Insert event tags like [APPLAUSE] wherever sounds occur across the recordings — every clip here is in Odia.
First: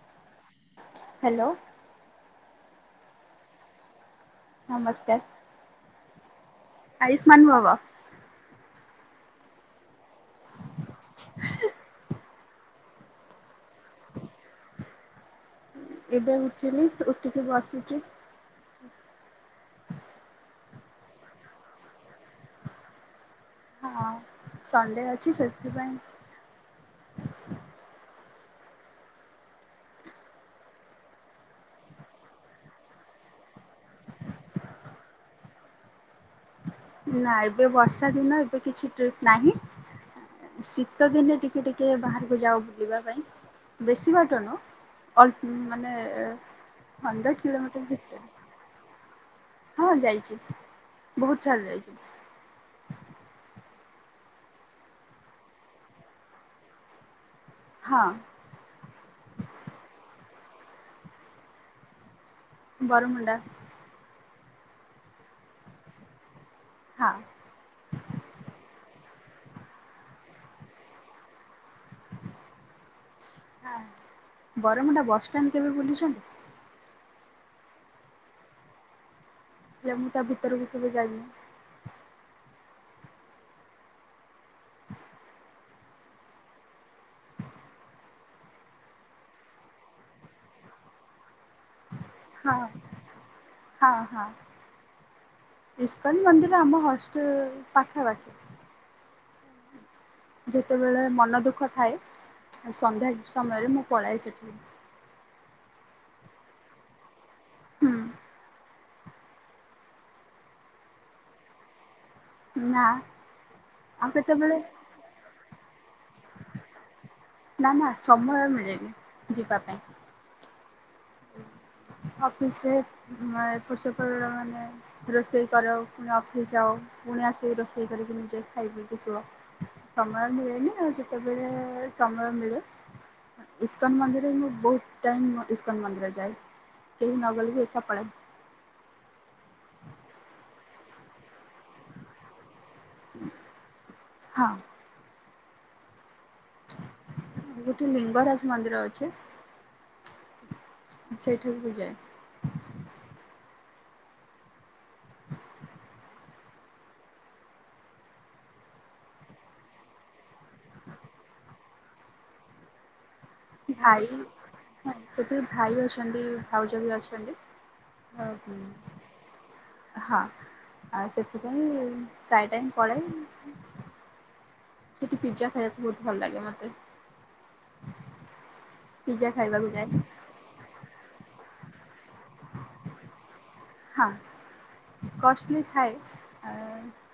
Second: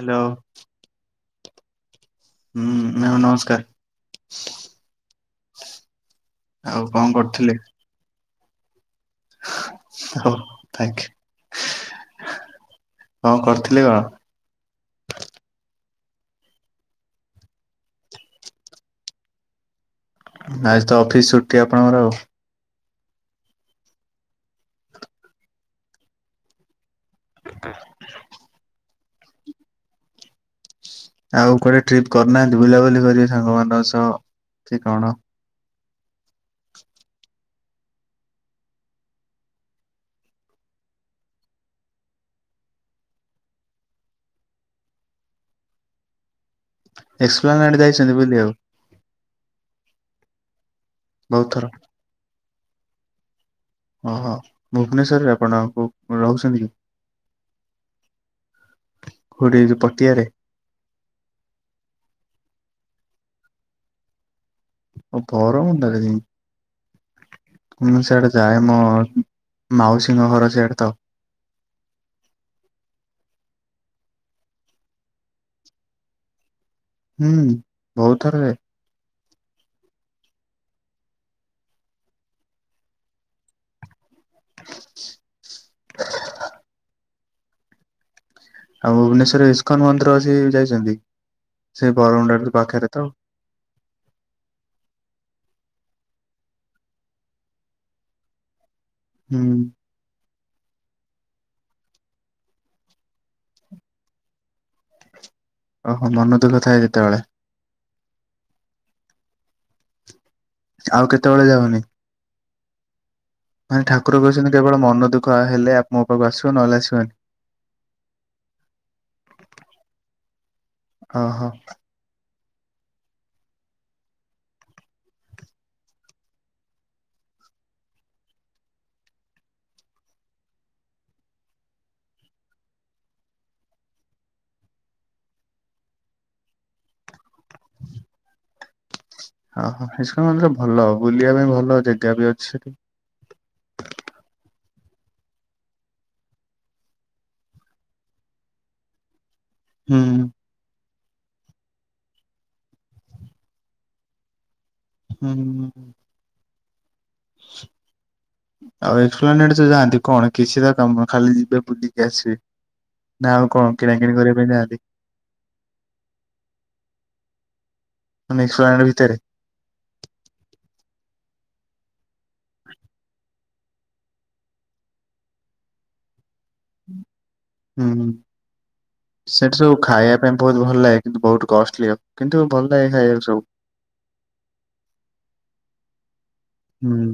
ହାଲୋ ହ୍ୟାଲୋ ହୁଁ ମ୍ୟାମ୍ ନମସ୍କାର। ଆଉ କଁ ଆୟୁଷ୍ମାନ କରୁଥୁଲେ? ଭବ ହଉ ଥ୍ୟାଙ୍କ୍ କଁ କରଥୁଲେ କ? ଉଁ ଏବେ ଉଠିଲି ଉଠିକ ବସିଚି। ଆଜି ତ ଅଫିସ୍ ଛୁଟି ଆପଣଙ୍କର ଆଉ। ହଁ ସଣ୍ଡେ ଅଛି ସେଥିପାଇଁ। ହ ଆଉ କୁଆଡେ ଟ୍ରିପ୍ କରିନାହାନ୍ତି ବୁଲାବୁଲି କରିବେ ସାଙ୍ଗ ମାନଙ୍କ ସହ କି କଣ। ନା ଏବେ ବର୍ଷା ଦିନ ଏବେ କିଛି ଟ୍ରିପ୍ ନାହିଁ। ଶୀତ ଦିନେ ଟିକେ ଟିକେ ବାହାରକୁ ଯାଉ ବୁଲିବା ପାଇଁ ବେଶୀ ବାଟ ନୁଅ। ଅଳ୍ପ ମାନେ ହଣ୍ଡ୍ରେଡ ଏକ୍ସପ୍ଲାନ ଆଡେ କିଲୋମିଟର ଯାଇଛନ୍ତି ଭିତେ। ବୁଲିବାକୁ ହଁ ଯାଇଛି ବୋହୁତ ବହୁତ ଥର ଛାଲ ଯାଇଛି। ଓହୋ ଭୁବନେସ୍ୱରରେ ଆପଣଙ୍କୁ ରହୁଛନ୍ତି କି। ହଁ। କୋଉଠି ଏଇ ଯୋଉ ପଟିଆରେ। ବରମୁଣ୍ଡା। ଓ ବରମୁଣ୍ଡା ରେ। ହଁ। ମୁଁ ସଆଡେ ଯାଏ ମୋ ମାଉସୀଙ୍କ ଘର ସଆଡେ ତ। ବରମୁଣ୍ଡା ବସଷ୍ଟାଣ୍ଡ କେବେ ବୁଲଛନ୍ତି। ହୁଁ ବହୁତଥର ଯାଇଚି। ଆଜ୍ଞା ମୁଁ ତା ଭିତରକୁ କେବେ ଜାଇଁନି। [INAUDIBLE] ଆଉ ଭୁବନେଶ୍ଵରରେ ଇସ୍କନ ମନ୍ଦିର ଅଛି ଯାଇଛନ୍ତି ସେ ବରମୁଣ୍ଡା ଠୁ ହଁ ପାଖରେ ତ। ହଁ ହଁ ଇସ୍କନ ମନ୍ଦିର ଆମ ହଷ୍ଟେଲ ପାଖାପାଖି। ହୁଁ। ଯେତେବେଳେ ମନ ଦୁଃଖ ଥାଏ ସନ୍ଧ୍ୟା ସମୟରେ ମୁଁ ପଳାଏ ସେଠିକି। ଓହୋ ମନ ଦୁଃଖ ଥାଏ ଯେତେବେଳେ। ହୁଁ। ଆଉ କେତେବେଳେ ଯାଉନି। ନା। ମାନେ ଆଉ ଠାକୁର କହୁଛନ୍ତି କେତେବେଳେ କେବଳ ମନ ଦୁଃଖ ହେଲେ ଆପଣ ମୋ ପାଖକୁ ଆସିବ ନହେଲେ ଆସିବନି। ନା ନା ସମୟ ମିଳେନି ଯିବା ପାଇଁ। ଅ ହ। ଅଫିସ ରେ [UNINTELLIGIBLE] ରୋଷେଇ କର ଫୁଣି ଅଫିସ ଯଅ ପୁଣି ଆସିକି ରୋଷେଇ କରିକି ନିଜେ ଖାଇ ପଇକି ଶୁଅ। ସମୟ ମିଳେନି ଆଉ ଯେତେବେଳେ ସମୟ ମିଳେ। ଇସ୍କନ୍ ମନ୍ଦିର ମୁଁ ବୋହୁତ ଟାଇମ୍ ମୁଁ ଇସ୍କନ୍ ମନ୍ଦିର ଯାଏ କେହି ନଗଲେ ବି ଏକା ପଳାଏ। ଓ ହଁ ଇସ୍କନ ମନ୍ଦିର ଭଲ ବୁଲିବା ପାଇଁ ଭଲ ଜାଗା ବି ଅଛି। ହଁ। ଗୋଟେ ଲିଙ୍ଗରାଜ ମନ୍ଦିର ଅଛି। ହୁଁ। ସେଇଠାକୁ ବି ଯାଏ। [INAUDIBLE] ହ ଆଉ ଏକ୍ସପ୍ଲାନେଟ ଜ ଯାଆନ୍ତି କଣ କିଛି ତ କାମ ଖାଲି ଯିବେ ବୁଲିକି ଆସିବେ। ନା ଆଉ କଣ ଭାଇ କିଣାକିଣି କରିବା ପାଇଁ ଯାଆନ୍ତି ସେଠି ଭାଇ ଅଛନ୍ତି ଭାଉଜ ବି ଅଛନ୍ତି। ମାନେ ଏକ୍ସପ୍ଲାନେଟ୍ ଭିତରେ। ହଁ ଆ ସେଥିପାଇଁ ପ୍ରାୟ ଟାଇମ୍ ପଳାଇ। ପିଜା ଖାଇବାକୁ ବୋହୁତ ଭଲ ଲାଗେ ମତେ। ହୁଁ ପିଜା ସେଠି ଖାଇବାକୁ ସବୁ ଯାଏ ଖାଇବା ପାଇଁ ବୋହୁତ ଭଲ ଲାଗେ କିନ୍ତୁ ବହୁତ କଷ୍ଟଲି ହବ କିନ୍ତୁ ଭଲ ଲାଗେ ଖାଇବାକୁ ସବୁ। ହଁ କଷ୍ଟଲି ଥାଏ ଆ ହୁଁ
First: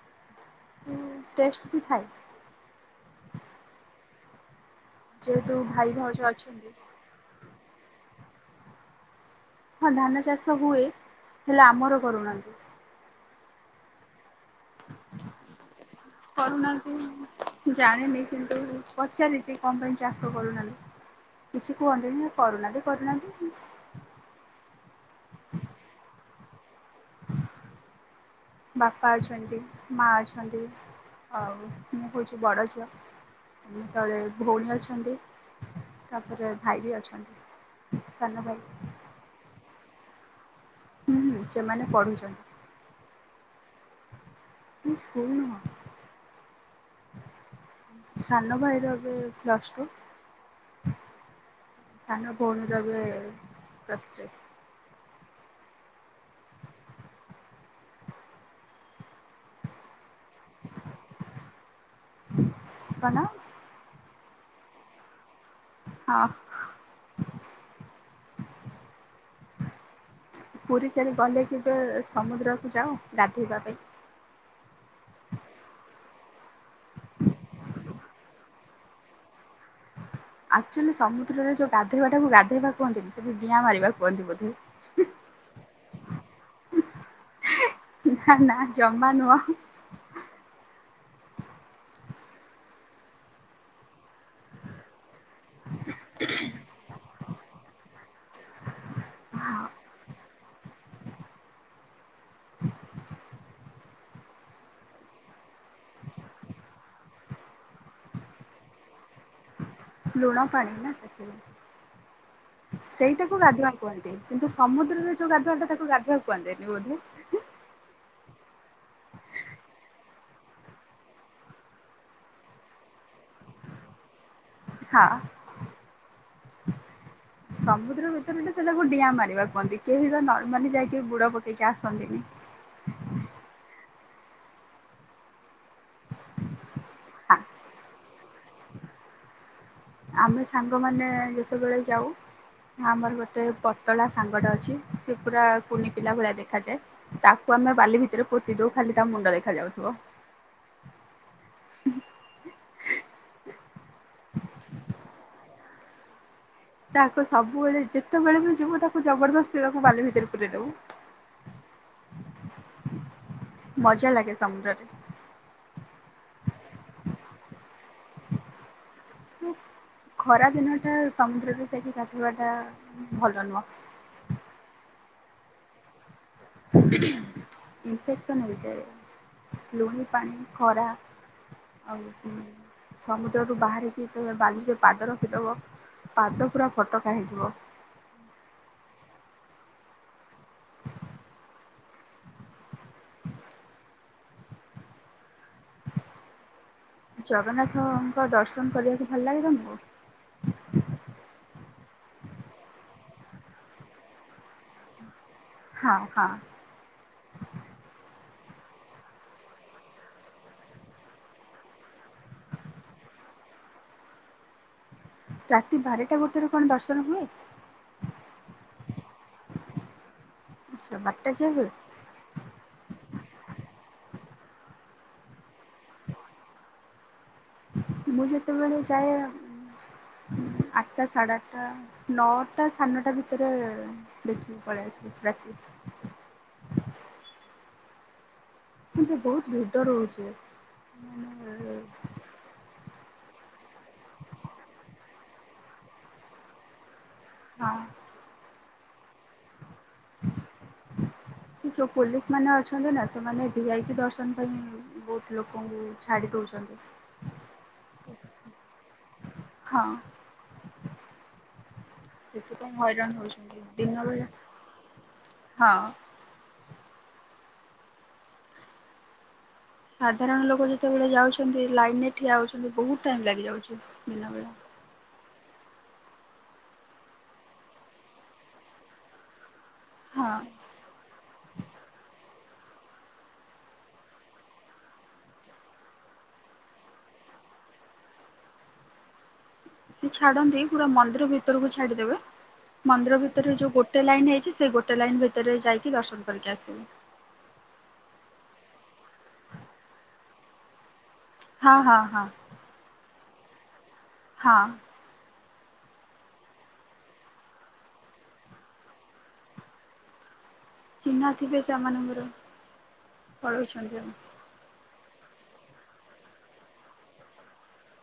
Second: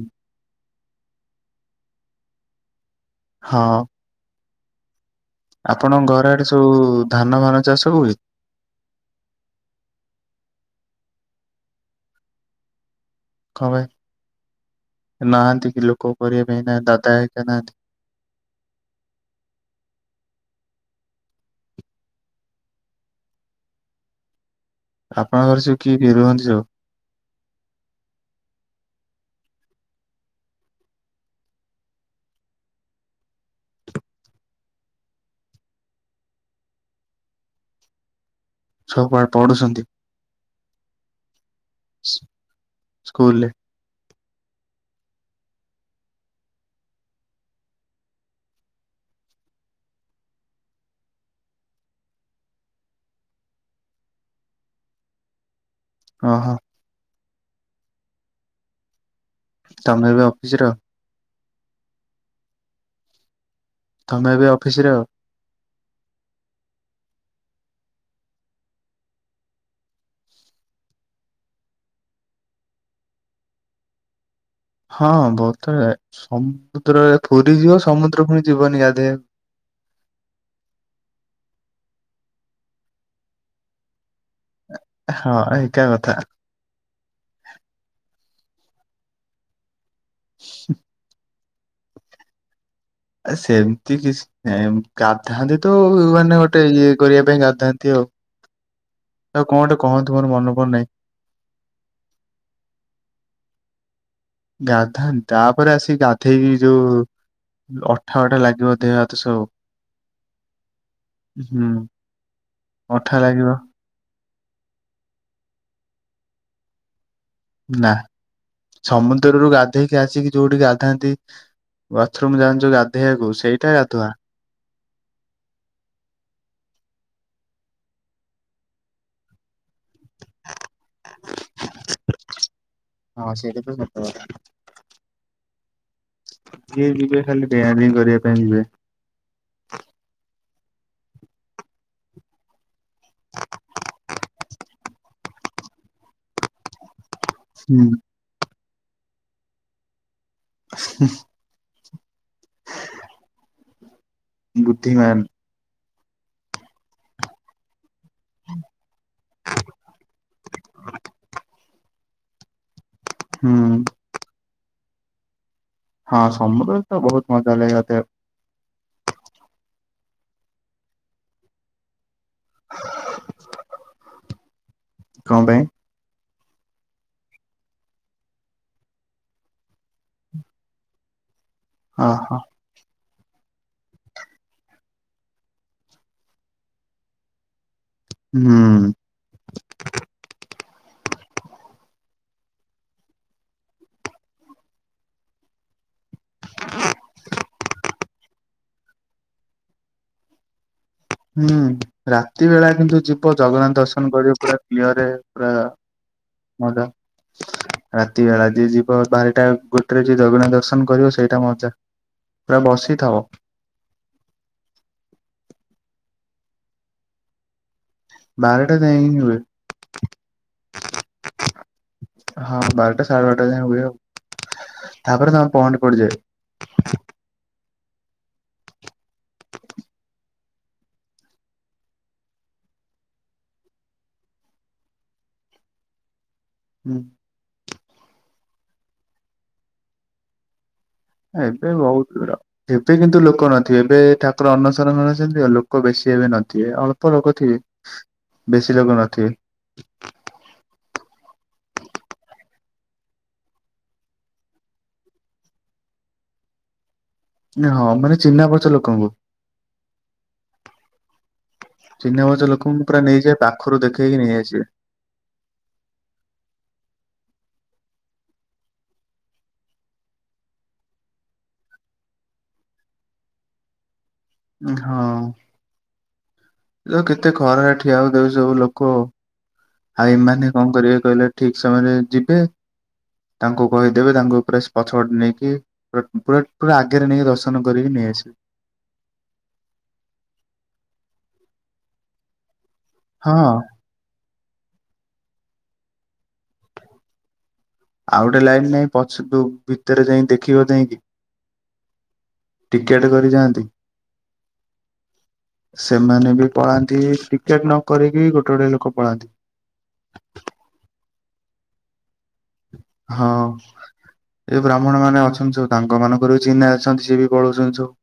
ଟେଷ୍ଟ ବି ଥାଏ। ହଁ। ଯେହେତୁ ଭାଇ ଆପଣଙ୍କ ଭାଉଜ ଘର ଆଡେ ଅଛନ୍ତି ସବୁ ଧାନ ଫାନ ଚାଷ ହୁଏ। ହଁ ଧାନ ଚାଷ ହୁଏ, ହେଲେ ଆମର କରୁନାହାନ୍ତି। କଁ ପାଇଁ ନାହାନ୍ତି କି ଲୋକ କରିବା ପାଇଁ ନାହାନ୍ତି ନା ଦାଦା ହେରିକା କରୁନାହାନ୍ତି ନାହାନ୍ତି। ଜାଣିନି କିନ୍ତୁ ପଚାରିଛି କଁ ପାଇଁ ଚାଷ କରୁନାହାନ୍ତି। କିଛି କୁହନ୍ତିନି କରୁନାହାନ୍ତି କରୁନାହାନ୍ତି। ଆପଣଙ୍କ ଘରେ ସବୁ କିଏ କିଏ ରୁହନ୍ତି ସବୁ? ବାପା ଅଛନ୍ତି ମା ଅଛନ୍ତି। ହଉ ମୁଁ ହୋଉଛି ବଡ଼ ଝିଅ। ମୋ ତଳେ ଭଉଣୀ ଅଛନ୍ତି ତାପରେ ଭାଇ ବି ଅଛନ୍ତି। ସାନ ଭାଇ। ସବୁ ପାଠ ପଢ଼ୁଛନ୍ତି? ହୁଁ ହୁଁ ସେମାନେ ସ୍କୁଲରେ ପଢ଼ୁଛନ୍ତି କିନ୍ତୁ ସ୍କୁଲ ନୁହଁ। ସାନ ଭାଇର ଏବେ ପ୍ଲସ୍ ଟୁ। ସାନ ଭଉଣୀର ଏବେ ପ୍ଲସ୍ ଥ୍ରୀ। ହଁ ହଁ। ତମେ ବି ଆଉ। କଣ? ତମେ ଏବେ ଅଫିସି ରେ ଆଉ ହ। ପୁରୀ କେବେ ଗଲେ କେବେ ସମୁଦ୍ରକୁ ଯାଅ ଗାଧେଇବା ପାଇଁ? ହଁ ବୋହୁତ୍ ଥର ସମୁଦ୍ରରେ ପୁରି ଯିବ ସମୁଦ୍ରକୁ ପୁଣି ଯିବନି ଗାଧେଇବାକୁ। ଆକ୍ଚୁଆଲି ସମୁଦ୍ରରେ ଯୋଉ ଗାଧେଇବାଟାକୁ ଗାଧେଇବା କୁହନ୍ତିନି ସେଠି ଡିଆଁ ମାରିବା କୁହନ୍ତି ବୋଧେ। ହଁ ଏଇଟା କଥା। ନା ନା ଜମା ନୁଅଁ ହଁ। ସେ ଏ ସେମିତି କିଛି ଏମ୍ ଗାଧାନ୍ତି ତ ମାନେ ଗୋଟେ ଇଏ କରିବା ପାଇଁ ଗାଧାନ୍ତି ଆଉ। ଆଉ କଣ ଟେ ହଁ କୁଅନ୍ତୁ ମୋର ମନେ ପଡ଼ୁ ନାଇଁ। ଗାଧାନ୍ତି ତାପରେ ଆସିିକି ଗାଧେଇକି ଯୋଉ ଅଠା ଅଠା ଲାଗିବ ଦେହ ହାତ ସବୁ। ଲୁଣ ପାଣି ନା ସେଠି ହୁଁ ଅଠା ସେଇଟାକୁ ଲାଗିବ ଗାଧୁଆ କୁହନ୍ତି କିନ୍ତୁ ସମୁଦ୍ରରେ ଯୋଉ ଗାଧୁଆଟା ତାକୁ ଗାଧୁଆ କୁହନ୍ତିିନି ବୋଧେ। ନା ସମୁଦ୍ରରୁ ଗାଧେଇକି ଆସିକି ଯୋଉଠି ଗାଧାନ୍ତି ୱାଥରୁମ ଯାଆନ୍ତି ଯୋଉ ଗାଧେଇବାକୁ ସେଇଟା ଗାଧୁଆ। ହଁ। ସମୁଦ୍ର ଭିତରେ ତ ସେଇଟାକୁ ଡିଆଁ ମାରିବା କୁହନ୍ତି କେହି ତ ନର୍ମାଲି ଯାଇକି ବୁଡ଼ ପକେଇକି ଆସନ୍ତିନି। ହଁ ସେଇଟା ତ ସତ କଥା। ଯିଏ ଯିବେ ଆ ଖାଲି ଡିଆଁ ଡେଇଁ କରିବା ପାଇଁ ଯିବେ। ଆମେ ସାଙ୍ଗମାନେ ଯେତେବେଳେ ଯାଉ ଆମର ଗୋଟେ ପତଳା ସାଙ୍ଗଟା ଅଛି ସେ ପୁରା କୁନି ପିଲା ଭଳିଆ ଦେଖାଯାଏ। ତାକୁ ଆମେ ହୁଁ। ବାଲି ଭିତରେ ପୋତି ଦୋଉ ଖାଲି ତା ମୁଣ୍ଡ ଦେଖା ଯାଉଥିବ। ହୁଁ। ହ ବୁଦ୍ଧିମାନ୍। ତାକୁ ସବୁବେଳେ ଯେତେବେଳେ ବି ଯିବୁ ତାକୁ ଜବରଦସ୍ତି ତାକୁ ବାଲି ଭିତରେ ପୁରେଇ ଦବୁ। [INAUDIBLE] ହୁଁ ମଜା ଲାଗେ ସମୁଦ୍ରରେ। ହଁ ସମୁଦ୍ରରେ ତ ବୋହୁତ୍ ମଜା ଲାଗେ ଗାଧେଇବାକୁ। ହୁଁ ଖରା ଦିନଟା ସମୁଦ୍ରରେ ଯାଇକି ଗାଧେଇବାଟା ଭଲ ନୁହଁ। କଁ ପାଇଁ? ଇନଫେକ୍ସନ ହେଇଯାଏ ଲୁଣି ପାଣି ଖରା। ଆଉ ଓହୋ ହୁଁ। ସମୁଦ୍ରରୁୁ ବାହାରିକି ଯେତେବେଳେ ବାଲିରେ ପାଦ ରଖିଦବ। ପାଦ ପୁରା ଫଟକା ହେଇଯିବ। ହୁଁ। ହୁଁ। ଜଗନ୍ନାଥଙ୍କ ଦର୍ଶନ କରିବାକୁ ଭଲ ଲାଗେ ତମକୁ? ହୁଁ ରାତି ବେଳା କିନ୍ତୁ ଯିବ ଜଗନ୍ନାଥ ଦର୍ଶନ କରିବ ପୁରା ପିଅରେ। ହଁ ହଁ। ମଜା। ରାତି ବେଳା ଯିଏ ଯିବ ବାରଟା ଗୋଟେରେ ଯିଏ ଜଗନ୍ନାଥ ଦର୍ଶନ କରିବ ସେଇଟା ମଜା। ପୁରା ବସିଥାଅ। ରାତି ବାରଟା ଗୋଟେରେ କଣ ଦର୍ଶନ ହୁଏ। ବାରଟା ଯାଏଁ ହିଁ ହୁଏ। ଆଛା ବାରଟା ସେ ହୁଏ। ହଁ ବାରଟା ସାଢେ ବାରଟା ଯାଏ ହୁଏ ଆଉ। ତାପରେ ତାଇଜ ଘ ଙର ପହଣ୍ଡି ପଡିଯାଏ। ମୁଁ ଯେତେବେଳେ ଯାଏ। ଆଠଟା ସାଢ଼େ ଆଠଟା। ନଅଟା ସାଢ଼େ ନଟା ଭିତରେ ଦେଖିକି ପଳେଇ ଆସିବି ରାତି। ହୁଁ। କିନ୍ତୁ ବହୁତ ଭିଡ ରହୁଚି ହୁଁ। ଏବେ ବହୁତ ଦୂର। ଏବେ କିନ୍ତୁ ଲୋକ ନଥିବେ ଏବେ ଠାକୁର ଅନ୍ନସରଣରେ ଅଛନ୍ତି। ଲୋକ ବେଶୀ ଏବେ ନଥିବେ। ଅଳ୍ପ ଲୋକ ଠି ହଁ ବେଶୀ ଲୋକ ନଥିବେ? ଯୋଉ ପୋଲିସ ମାନେ ଅଛନ୍ତି ନା ସେମାନେ ଭିଆଇପି ଦର୍ଶନ ପାଇଁ। ବହୁତ ଲୋକଙ୍କୁ ଛାଡି ଦଉଚନ୍ତି। ହଁ ମାନେ ଚିହ୍ନା ପଚିଚୟ ଲୋକଙ୍କୁ। ହଁ। ଚିହ୍ନା ପରିଚୟ ସେଥିପାଇଁ ଲୋକଙ୍କୁ ପୁରା ହଇରାଣ ନେଇଯିବେ ହଉଛନ୍ତି ପାଖରୁ ଦେଖେଇକି ଦିନବେଳେ ନେଇ ଆସିବେ ହଁ। ସାଧାରଣ ଲୋକ ଯେତେବେଳେ ଯାଉଛନ୍ତି ଲାଇନରେ ଠିଆ ହେଉଛନ୍ତି। ବହୁତ ଟାଇମ୍ ଲାଗିଯାଉଚି ଦିନବେଳା। ଢ ଯେ କେତେ ଖରାରେ ଠିଆହୋଉ ଯୋଉ ସବୁ ଲୋକ। ହଁ ଆାଇମାନେ କଣ କରିବେ କହିଲେ? ଠିକ ସମୟରେ ଯିବେ। ତାଙ୍କୁ କହିଦେବେ ତାଙ୍କୁ ପେସ ପଛ ପଟେ ନେଇକି ତତେ ପୁରା ପୁରା ଆଗରେ ନେଇକି ଦର୍ଶନ କରିକି ନେଇଆସିବି। ସେ ଛାଡନ୍ତି ପୁରା ମନ୍ଦିର ଭିତରକୁ ଛାଡିଦେବେ। ମନ୍ଦିର ହଁ ଭିତରେ ଯୋଉ ଗୋ ଗୋଟେ ଲାଇନ୍ ହେଇଛି। ସେ ଗୋଟେ ଲାଇନ ଭିତରେ ଯାଇକି ଦର୍ଶନ କରିକି ଆସିବେ? ଆଉ ଗୋଟେ ଲାଇନ ନାଇଁ ପଛକୁ ଭିତରେ ଯାଇକି ଦେଖିବ ଯାଇକି। ହଁ ହଁ ହଁ। ଟିକେଟ କରି ଯାଆନ୍ତି। ହଁ। ସେମାନେ ବି ପଳାନ୍ତି। ଟିକେଟ ନ କରିକି ଗୋଟେ ଗୋଟେ ଲୋକ ପଳାନ୍ତି। ଚିହ୍ନା ଥିବେ ସେମାନଙ୍କର। ହଁ। ପଳଉଛନ୍ତି ଆମେ ଏ ବ୍ରାହ୍ମଣ ମାନେ ଅଛନ୍ତିସବୁ। ତାଙ୍କ ମାନଙ୍କର ବି ଚିହ୍ନା ଅଛନ୍ତି। ସିଏ ବି ପଳଉଛନ୍ତି ସବୁ।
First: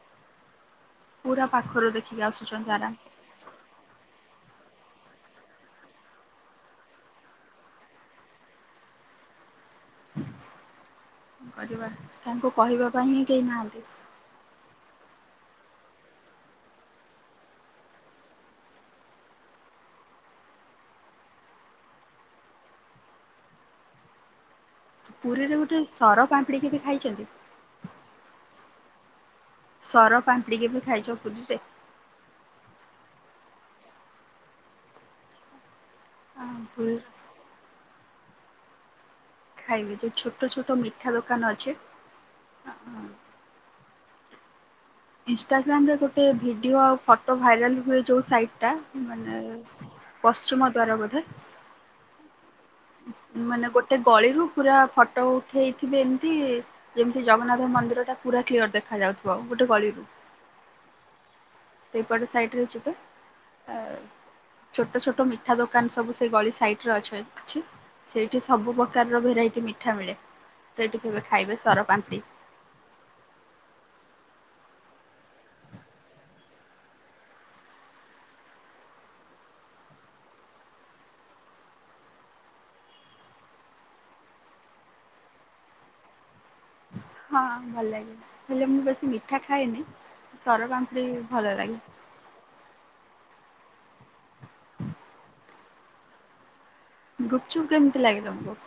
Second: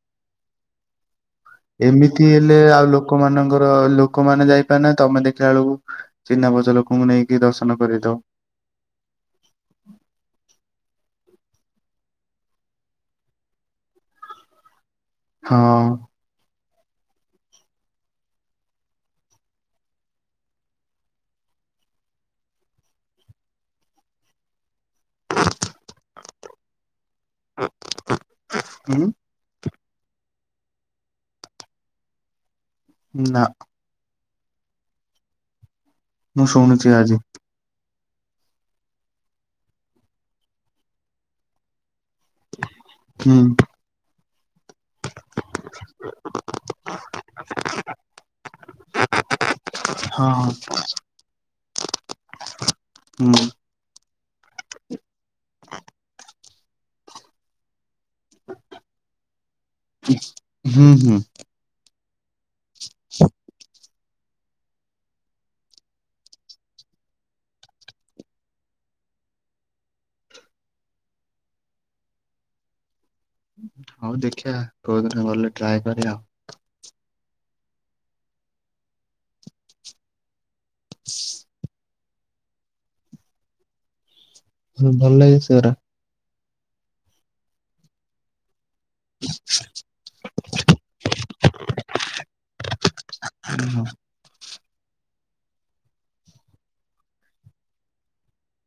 ପୁରା ପାଖରୁ ଦେଖିକି ଆସୁଛନ୍ତି ଆରାମସେ। ଲୋକ ମାନଙ୍କର ଲୋକମାନେ ଯାଇପାରି ନାହାନ୍ତି। ତମେ ଦେଖିଲା ବେଳକୁ ଚିହ୍ନା ପରିଚୟ ଲୋକଙ୍କୁ ନେଇକି ଦର୍ଶନ କରେଇ ଦଉ। କଣ କରିବା ତାଙ୍କୁ କହିବା ପାଇଁ ହିଁ କେହି ନାହାନ୍ତି। ହଁ। ପୁରୀରେ ଗୋଟେ ସର ପାମ୍ପଡିକ ବି ଖାଇଛନ୍ତି ଉ ସର ପାମ୍ପଡିକେ ବି ଖାଇଛ ପୁରୀରେ ନା ମୁଁ ଶୁଣୁଛି ପୁରୀରେ ଆଜି ଖାଇବେ ଯୋଉ ଛୋଟ ଛୋଟ ମିଠା ଦୋକାନ ଅଛି ହୁଁ ଇନଷ୍ଟାଗ୍ରାମ ରେ ଗୋଟେ ଭିଡିଓ ଆଉ ଫଟୋ ଭାଇରାଲ ହୁଏ ଯୋଉ ସାଇଟ୍ ଟା ମାନେ ହଁ ହଁ ପଶ୍ଚୁମା ଦ୍ଵାରା ବୋଧେ ହୁଁ ମାନେ ଗୋଟେ ଗଳିରୁ ପୁରା ଫଟୋ ଉଠେଇଥିବେ ଏମିତି ଯେମିତି ଜଗନ୍ନାଥ ମନ୍ଦିର ଟା ପୁରା କ୍ଲିଅର ଦେଖା ଯାଉଥିବ ଗୋଟେ ଗଳିରୁ ହୁଁ ହୁଁ। ସେଇପଟେ ସାଇଟ୍ ରେ ଯି [UNINTELLIGIBLE] ଛୋଟ ଛୋଟ ମିଠା ଦୋକାନ ସବୁ ସେ ଗଳି ସାଇଟ ରେ ଅଛେ। ଛି ସେଇଠି ସବୁ ପକାରର ଭେରାଇଟି ମିଠା ମିଳେ। ସେଇଠି କେବେ ଖାଇବେ ସର ପାନ୍ତି। ହଉ ଦେଖିଆ କୋଉଦିନ ଗଲେ ଟ୍ରାଏ କରିବା ଆଉ। [INAUDIBLE] ସୁନ୍ଦର ଲାଗେ ସେ ରା। ହଁ ଭଲ ଲାଗେ। ହେଲେ ମୁଁ ବେଶୀ ମିଠା ଖାଏନି। ସର ପାମ୍ପଡ଼ି ଭଲ ଲାଗେ। ଓ ହୋ। ଗୁପଚୁପ୍ କେମୀତି ଲାଗେ ତମକୁ।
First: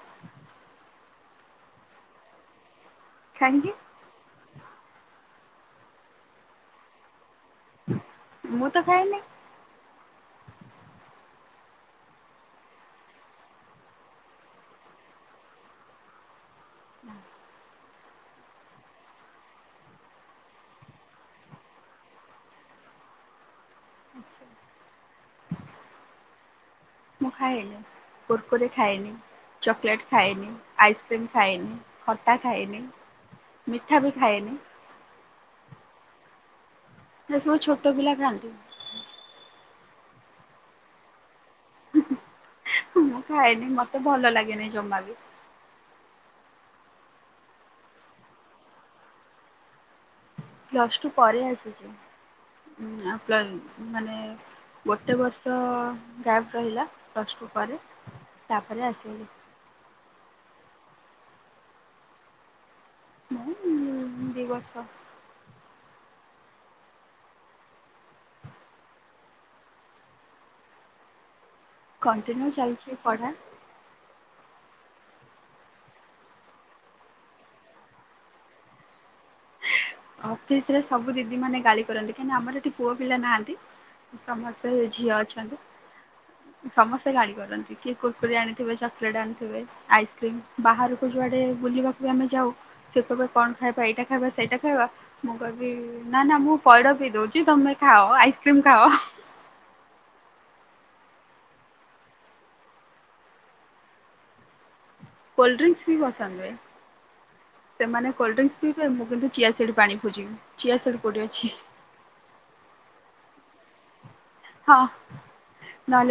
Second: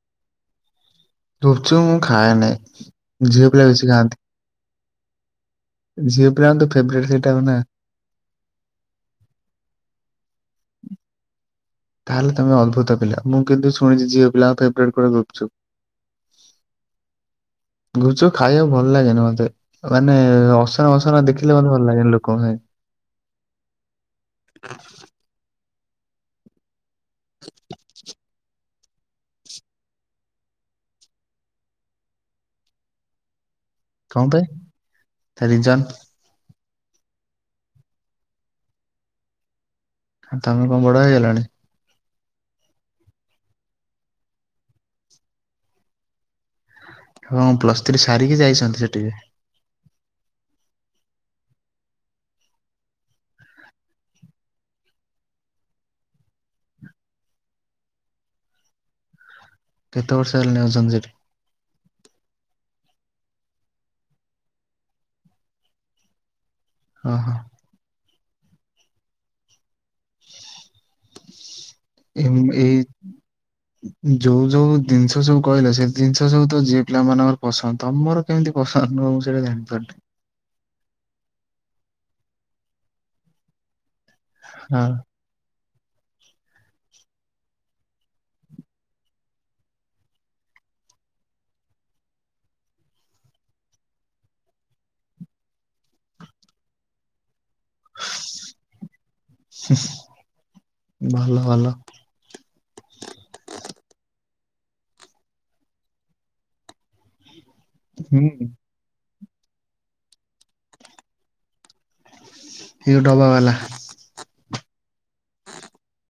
ଧୁପଚୁପ ମୁଁ ଖାଏନି। ଝିଅ ପିଲା କାହିଁକି? ବେଶୀ ଖାଆନ୍ତି। ଝିଅ ପିଲାଙ୍କର ଫେଭରଟ ସେଇଟା ହବ ନା? ମୁଁ ତ ଖାଇନି। ତାହେଲେ ତମେ ଅଦ୍ଭୁତ ପିଲା ମୁଁ କିନ୍ତୁ ଶୁଣିଛି ଝିଅ ପିଲାଙ୍କ ଫେବ୍ରେଟ କୁଆଡେ ଗୁପ୍ ଚୁପ୍। [INAUDIBLE] ଗୁଚୁ ଖାଇବାକୁ ଭଲ ଲାଗେନି ମୋତେ। ମାନେ ଅସନା ମସନା ଦେଖିଲେ ମତେ ଭଲ ଲାଗେନି ଲୋକଙ୍କୁ ସାଇ। [INAUDIBLE] ମୁଁ ଖାଏନି କୁର୍ କୁରି। ଖାଏନି ଚକୋଲେଟ୍ ଖାଏନି ଆଇସ୍କ୍ରିମ ଖାଏନି ଖଟା ଖାଏନି। ମିଠା ବି କଣ ପାଇଁ ଖାଏନି। ତା ରିଜନ୍। ସେ ସବୁ ଛୋଟ ପିଲା ଖାଆନ୍ତି। ତମେ କଣ ବଡ ହେଇଗଲଣି? ହୁ ହୁ ମୁଁ ଖାଇନି ମତେ ଭଲ ଲାଗେନି ଜମା ବି। ହଁ ପ୍ଲସ୍ ଥ୍ରୀ ସାରିକି ଯାଇଛନ୍ତି ସେଠିକି। ପ୍ଲସ ଟୁ ପରେ ଆସିଛି ଉ ଆଉ ପ୍ଲ ମାନେ ଗୋଟେ ବର୍ଷ ଗ୍ୟାପ ରହିଲା ପ୍ଲସ୍ ଟୁ ପରେ ତାପରେ ଆସିଲି କେତେ ବର୍ଷ ହେଲାଣି ଆଉଛନ୍ତି ସେଠିକି ମୁଁ ଦୁଇ ବର୍ଷ ଓ ହୋ [INAUDIBLE] ଏମ କଣ୍ଟିନ୍ୟୁ ଏଇ ଚାଲିଛି ପଢ଼ା ଯୋଉ ଯୋଉ ଜିନିଷ ସବୁ କହିଲା ସେ ଜିନିଷ ସବୁ ତ ଯିଏ ପିଲା ମାନଙ୍କର ପସନ୍ଦ ତମର କେମିତି ପସ ନୁହ ମୁଁ ସେଟା ଜାଣିପାରୁନି ଅଫିସ ରେ ସବୁ ଦିଦି ମାନେ ଗାଳି କରନ୍ତି କାହିଁକିନା ଆମର ଏଠି ପୁଅ ପିଲା ନାହାନ୍ତି ସମସ୍ତେ ହଁ ଝିଅ ଅଛନ୍ତି ସମସ୍ତେ ଗାଳି କରନ୍ତି କିଏ କୁର୍ କୁରି ଆଣିଥିବେ, ଚକୋଲେଟ୍ ଆଣିଥିବେ। ଆଇସ୍କ୍ରିମ ବାହାରକୁ ଯୁଆଡେ ବୁଲିବାକୁ ଆମେ ଯାଉ ସେତେବେଳେ କଣ ଖାଇବ ଏଇଟା ଖାଇବ ସେଇଟା ଖାଇବ ମୁଁ କହିବି ନା ନା ମୁଁ ପଇଡ ପିଇ ଦଉଛି ତମେ ଖାଅ ଆଇସ୍କ୍ରିମ ଖାଅ। ହୁଁ ଭଲ ଭଲ। କୋଲ୍ଡ୍ରିଙ୍କସ୍ ବି ପସନ୍ଦ ନୁହେ। ସେମାନେ ହୁଁ କୋଲ୍ଡ୍ରିଙ୍କସ୍ ବି [UNINTELLIGIBLE] ମୁଁ କିନ୍ତୁ ଚିଆଁ ସିଡ୍ ପାଣି ଖୋଜିବି। ଚିଆଁ ସିଡ୍ କଉଠି ଅଛି। ଏ ଡବାବାଲା। ହଁ। ନହେଲେ